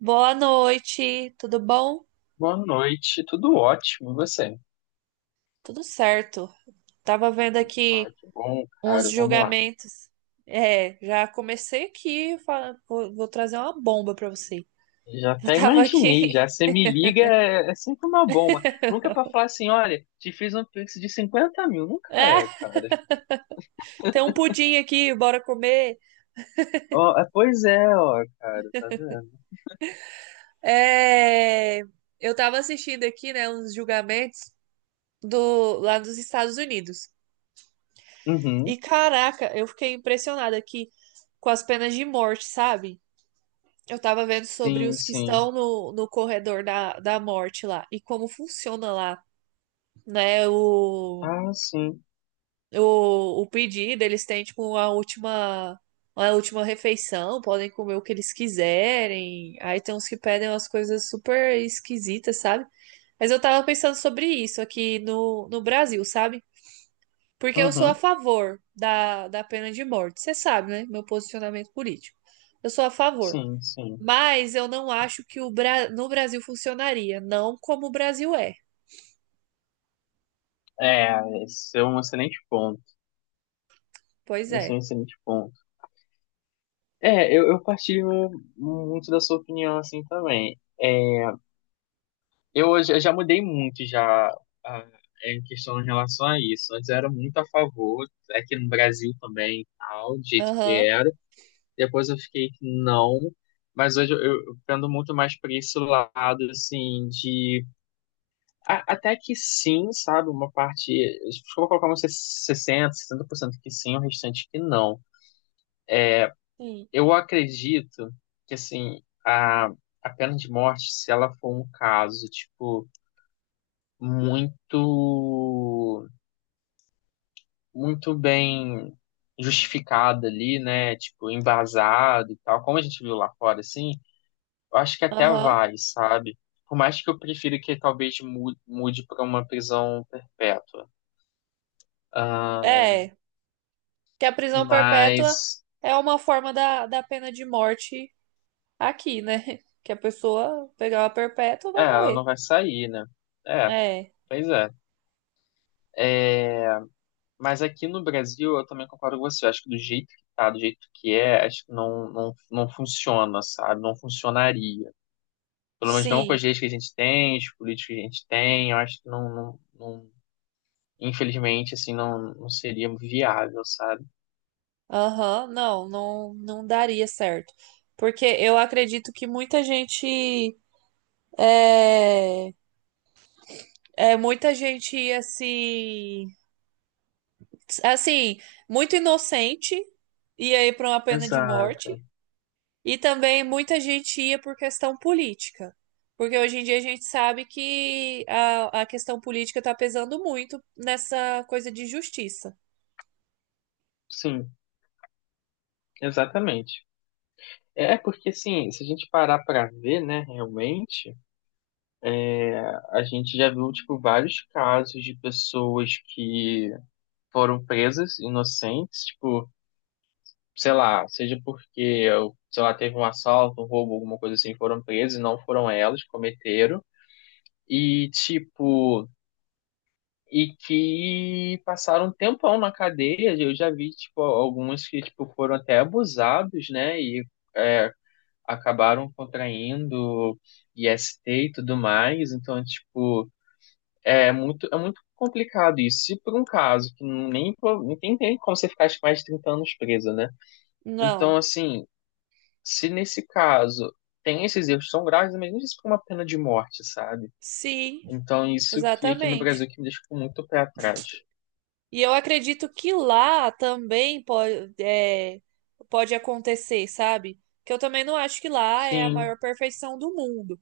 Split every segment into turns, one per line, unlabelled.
Boa noite, tudo bom?
Boa noite, tudo ótimo, e você?
Tudo certo. Tava vendo
Ah,
aqui
que bom,
uns
cara. Vamos lá.
julgamentos. Já comecei aqui, vou trazer uma bomba pra você.
Já
Eu
até
tava
imaginei,
aqui.
já. Você me liga, é sempre uma bomba. Nunca é pra falar assim, olha, te fiz um pix de 50 mil. Nunca
Ah,
é, cara.
tem um pudim aqui, bora comer.
Ó, é, pois é, ó, cara, tá vendo?
É, eu tava assistindo aqui, né, uns julgamentos do lá dos Estados Unidos.
Uhum,
E caraca, eu fiquei impressionada aqui com as penas de morte, sabe? Eu tava vendo sobre
sim,
os que
sim.
estão no corredor da morte lá e como funciona lá, né? O,
Ah, sim.
o, o pedido, eles têm tipo uma última refeição, podem comer o que eles quiserem. Aí tem uns que pedem umas coisas super esquisitas, sabe? Mas eu tava pensando sobre isso aqui no Brasil, sabe? Porque eu sou a
Uhum,
favor da pena de morte, você sabe, né? Meu posicionamento político. Eu sou a favor.
sim, sim.
Mas eu não acho que o no Brasil funcionaria. Não como o Brasil é.
É, esse é um excelente ponto.
Pois
Esse é um
é.
excelente ponto. É, eu partilho muito da sua opinião, assim, também. É, eu hoje eu já mudei muito já ah, em questão em relação a isso. Antes eu era muito a favor, aqui no Brasil também, e tal, do jeito que
Aham.
era. Depois eu fiquei que não, mas hoje eu pendo muito mais para esse lado assim de até que sim, sabe, uma parte, se for colocar uns sessenta por cento que sim, o restante que não.
Sim.
Eu acredito que assim, a pena de morte, se ela for um caso, tipo, muito muito bem justificada ali, né? Tipo, embasado e tal, como a gente viu lá fora, assim, eu acho que até
Aham.
vai, sabe? Por mais que eu prefira que talvez mude para uma prisão perpétua. Ah,
É. Que a prisão perpétua
mas,
é uma forma da pena de morte aqui, né? Que a pessoa pegar uma perpétua
é,
vai
ela não
morrer.
vai sair, né? É,
É.
pois é. É, mas aqui no Brasil, eu também concordo com você. Eu acho que do jeito que tá, do jeito que é, acho que não, não, não funciona, sabe? Não funcionaria. Pelo menos não com
Sim.
as leis que a gente tem, os políticos que a gente tem, eu acho que não, não, não- infelizmente, assim, não, não seria viável, sabe?
Aham. Não, não, não daria certo. Porque eu acredito que muita gente. É, muita gente ia se assim, muito inocente, ia ir para uma pena de
Exato.
morte, e também muita gente ia por questão política. Porque hoje em dia a gente sabe que a questão política está pesando muito nessa coisa de justiça.
Sim, exatamente. É porque, assim, se a gente parar pra ver, né, realmente, a gente já viu, tipo, vários casos de pessoas que foram presas inocentes, tipo, sei lá, seja porque, sei lá, teve um assalto, um roubo, alguma coisa assim, foram presas e não foram elas que cometeram. E, tipo, e que passaram um tempão na cadeia. Eu já vi, tipo, alguns que, tipo, foram até abusados, né? E é, acabaram contraindo IST e tudo mais. Então, tipo, é muito complicado isso. Se por um caso que nem tem como você ficar tipo, mais de 30 anos preso, né? Então,
Não.
assim, se nesse caso tem esses erros tão graves, mas não isso por uma pena de morte, sabe?
Sim,
Então, isso que aqui no
exatamente.
Brasil que me deixa muito pé atrás.
E eu acredito que lá também pode, é, pode acontecer, sabe? Que eu também não acho que lá é a
Sim,
maior perfeição do mundo.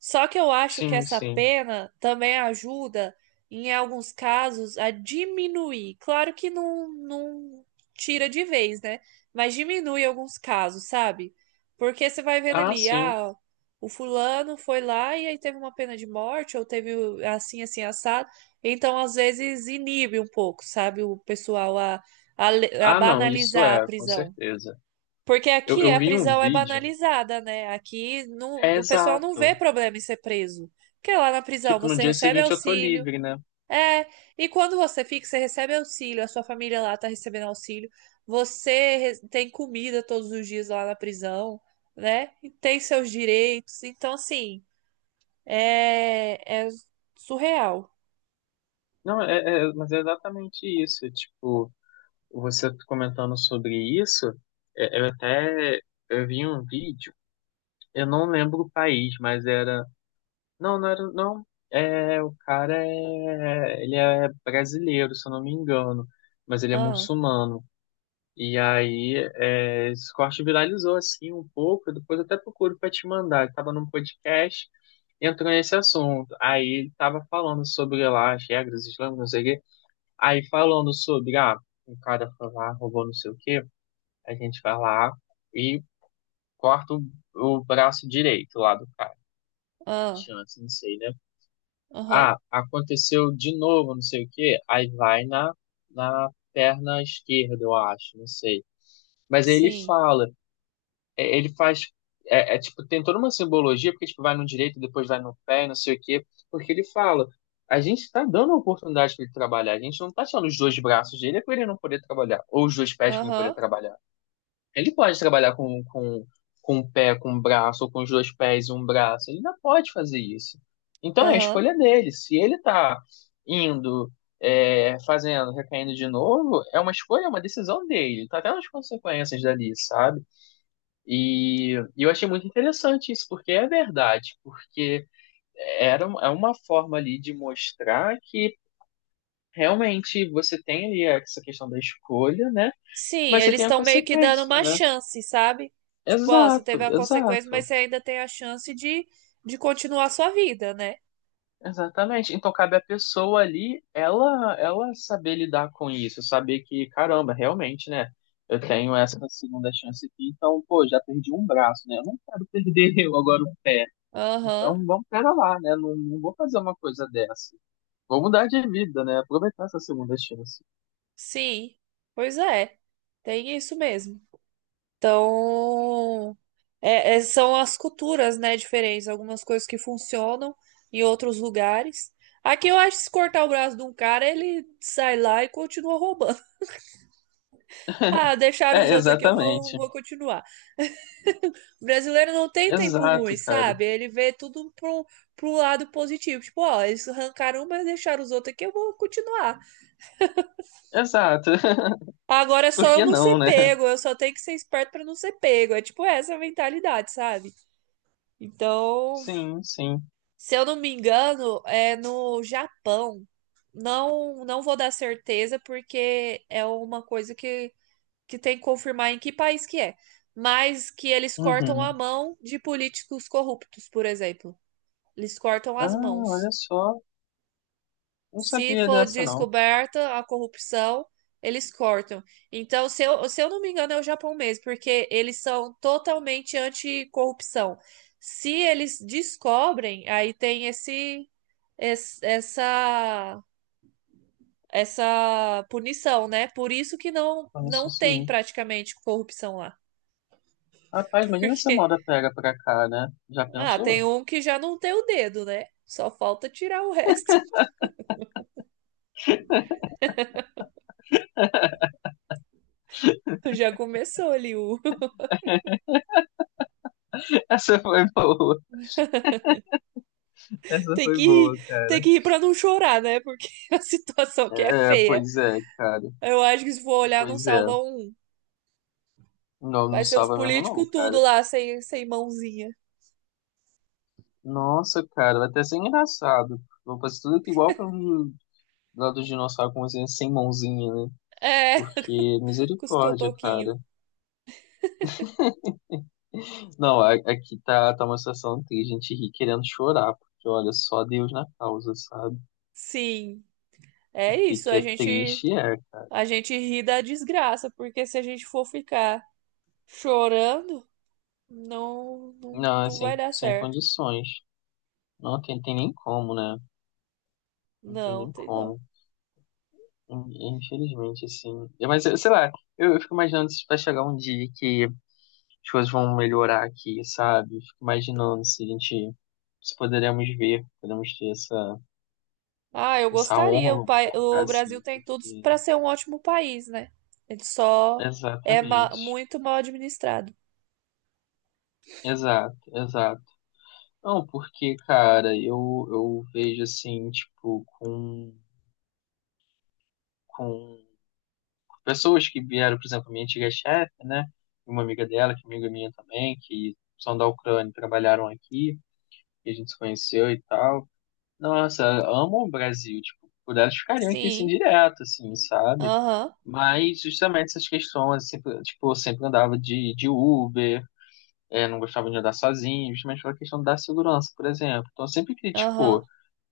Só que eu acho que
sim,
essa
sim.
pena também ajuda, em alguns casos, a diminuir. Claro que não, não tira de vez, né? Mas diminui alguns casos, sabe? Porque você vai vendo
Ah,
ali,
sim.
ah, o fulano foi lá e aí teve uma pena de morte, ou teve assim, assim, assado. Então, às vezes, inibe um pouco, sabe? O pessoal a, a
Ah, não, isso
banalizar a
é, com
prisão.
certeza.
Porque
Eu,
aqui
eu
a
vi um
prisão é
vídeo.
banalizada, né? Aqui não,
É
o pessoal não vê
exato.
problema em ser preso. Porque lá na prisão
Tipo, no
você
dia
recebe
seguinte eu tô
auxílio.
livre, né?
É, e quando você fica, você recebe auxílio, a sua família lá tá recebendo auxílio. Tem comida todos os dias lá na prisão, né? E tem seus direitos. Então, assim, é surreal.
Não, mas é exatamente isso. Tipo, você comentando sobre isso, eu até eu vi um vídeo, eu não lembro o país, mas era. Não, não era. Não. É, o cara é. Ele é brasileiro, se eu não me engano. Mas ele é
Ah,
muçulmano. E aí, esse corte viralizou assim um pouco. Eu Depois até procuro para te mandar. Estava num podcast, entrou nesse assunto. Aí ele estava falando sobre lá as regras islâmicas, não sei o quê. Aí falando sobre, o cara foi lá, roubou não sei o quê. A gente vai lá e corta o braço direito lá do cara. A
ah,
chance, não sei, né?
aham,
Ah, aconteceu de novo, não sei o quê. Aí vai na perna esquerda, eu acho, não sei. Mas aí ele
sim,
fala. Ele faz. É, tipo, tem toda uma simbologia, porque tipo, vai no direito, depois vai no pé, não sei o quê. Porque ele fala, a gente está dando a oportunidade para ele trabalhar, a gente não está tirando os dois braços dele é para ele não poder trabalhar, ou os dois pés para ele poder
aham,
trabalhar. Ele pode trabalhar com o pé, com o braço, ou com os dois pés e um braço, ele não pode fazer isso. Então é a
aham.
escolha dele. Se ele está indo, fazendo, recaindo de novo, é uma escolha, é uma decisão dele. Tá até nas consequências dali, sabe? E eu achei muito interessante isso, porque é verdade, porque é uma forma ali de mostrar que realmente você tem ali essa questão da escolha, né?
Sim,
Mas você
eles
tem a
estão meio que dando
consequência,
uma
né?
chance, sabe? Tipo, ó, você teve
Exato,
a consequência, mas
exato,
você ainda tem a chance de continuar a sua vida, né?
exatamente. Então cabe à pessoa ali, ela saber lidar com isso, saber que, caramba, realmente, né? Eu tenho essa segunda chance aqui, então, pô, já perdi um braço, né? Eu não quero perder agora o pé.
Aham,
Então, vamos pera lá, né? Não, não vou fazer uma coisa dessa. Vou mudar de vida, né? Aproveitar essa segunda chance.
sim. Pois é, tem isso mesmo. Então, são as culturas, né, diferentes. Algumas coisas que funcionam em outros lugares. Aqui eu acho que se cortar o braço de um cara, ele sai lá e continua roubando. Ah, deixaram
É,
os outros aqui, eu vou,
exatamente.
vou continuar. O brasileiro não tem tempo ruim,
Exato, cara.
sabe? Ele vê tudo pro, pro lado positivo. Tipo, ó, eles arrancaram um, mas deixaram os outros aqui, eu vou continuar.
Exato.
Agora é
Por
só eu
que
não ser
não, né?
pego, eu só tenho que ser esperto pra não ser pego. É tipo essa a mentalidade, sabe? Então,
Sim, sim.
se eu não me engano, é no Japão. Não, não vou dar certeza, porque é uma coisa que tem que confirmar em que país que é. Mas que eles cortam a
Uhum.
mão de políticos corruptos, por exemplo. Eles cortam
Ah,
as mãos.
olha só. Não
Se
sabia
for
dessa, não.
descoberta a corrupção, eles cortam. Então, se eu não me engano, é o Japão mesmo, porque eles são totalmente anticorrupção. Se eles descobrem, aí tem essa essa punição, né? Por isso que
Olha
não
só,
tem
sim.
praticamente corrupção lá,
Rapaz, imagina se a
porque
moda pega pra cá, né? Já
ah,
pensou?
tem um que já não tem o dedo, né? Só falta tirar o resto. Já começou ali o
Essa foi boa. Essa
tem que
foi boa,
rir, tem
cara.
que rir pra não chorar, né? Porque a situação que é
É,
feia.
pois é, cara.
Eu acho que se for olhar, não
Pois é.
salva um.
Não,
Vai
não
ser os
salva mesmo, não,
políticos tudo
cara.
lá, sem, sem mãozinha.
Nossa, cara, vai até ser engraçado. Vou fazer tudo que igual foi um lá do dinossauro como assim, sem mãozinha, né?
É,
Porque,
com os
misericórdia,
cotoquinhos.
cara. Não, aqui tá uma situação triste, a gente ri querendo chorar, porque olha, só Deus na causa, sabe?
Sim,
O
é
que
isso.
que é triste é, cara.
A gente ri da desgraça, porque se a gente for ficar chorando, não, não,
Não, é
não
sem,
vai dar
sem
certo.
condições. Não tem nem como, né? Não tem
Não,
nem
tem não.
como. Infelizmente, assim. É, mas, sei lá, eu fico imaginando se vai chegar um dia que as coisas vão melhorar aqui, sabe? Fico imaginando se a gente, se poderemos ver, poderemos ter essa
Ah, eu
Essa honra,
gostaria. O,
vamos
pai,
colocar
o Brasil
assim,
tem tudo
porque.
pra ser um ótimo país, né? Ele só é
Exatamente.
muito mal administrado.
Exato, exato. Não, porque, cara, eu vejo assim, tipo, com, pessoas que vieram, por exemplo, minha antiga chefe, né? E uma amiga dela, que é amiga minha também, que são da Ucrânia, e trabalharam aqui, e a gente se conheceu e tal. Nossa, amam o Brasil, tipo, por elas ficariam aqui assim
Sim,
direto, assim, sabe?
aham,
Mas justamente essas questões, sempre, tipo, eu sempre andava de Uber não gostava de andar sozinho, justamente pela questão da segurança, por exemplo. Então sempre
aham.
criticou.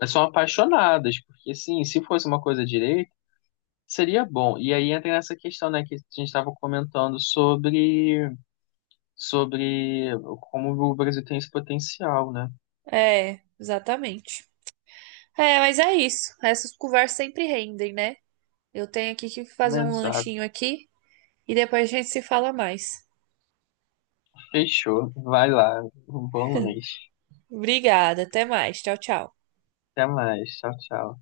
Mas são apaixonadas, porque sim, se fosse uma coisa direita, seria bom. E aí entra nessa questão, né, que a gente estava comentando sobre como o Brasil tem esse potencial, né?
É, exatamente. É, mas é isso. Essas conversas sempre rendem, né? Eu tenho aqui que fazer um
Exato.
lanchinho aqui e depois a gente se fala mais.
Fechou. Vai lá. Um bom lanche.
Obrigada, até mais. Tchau, tchau.
Até mais. Tchau, tchau.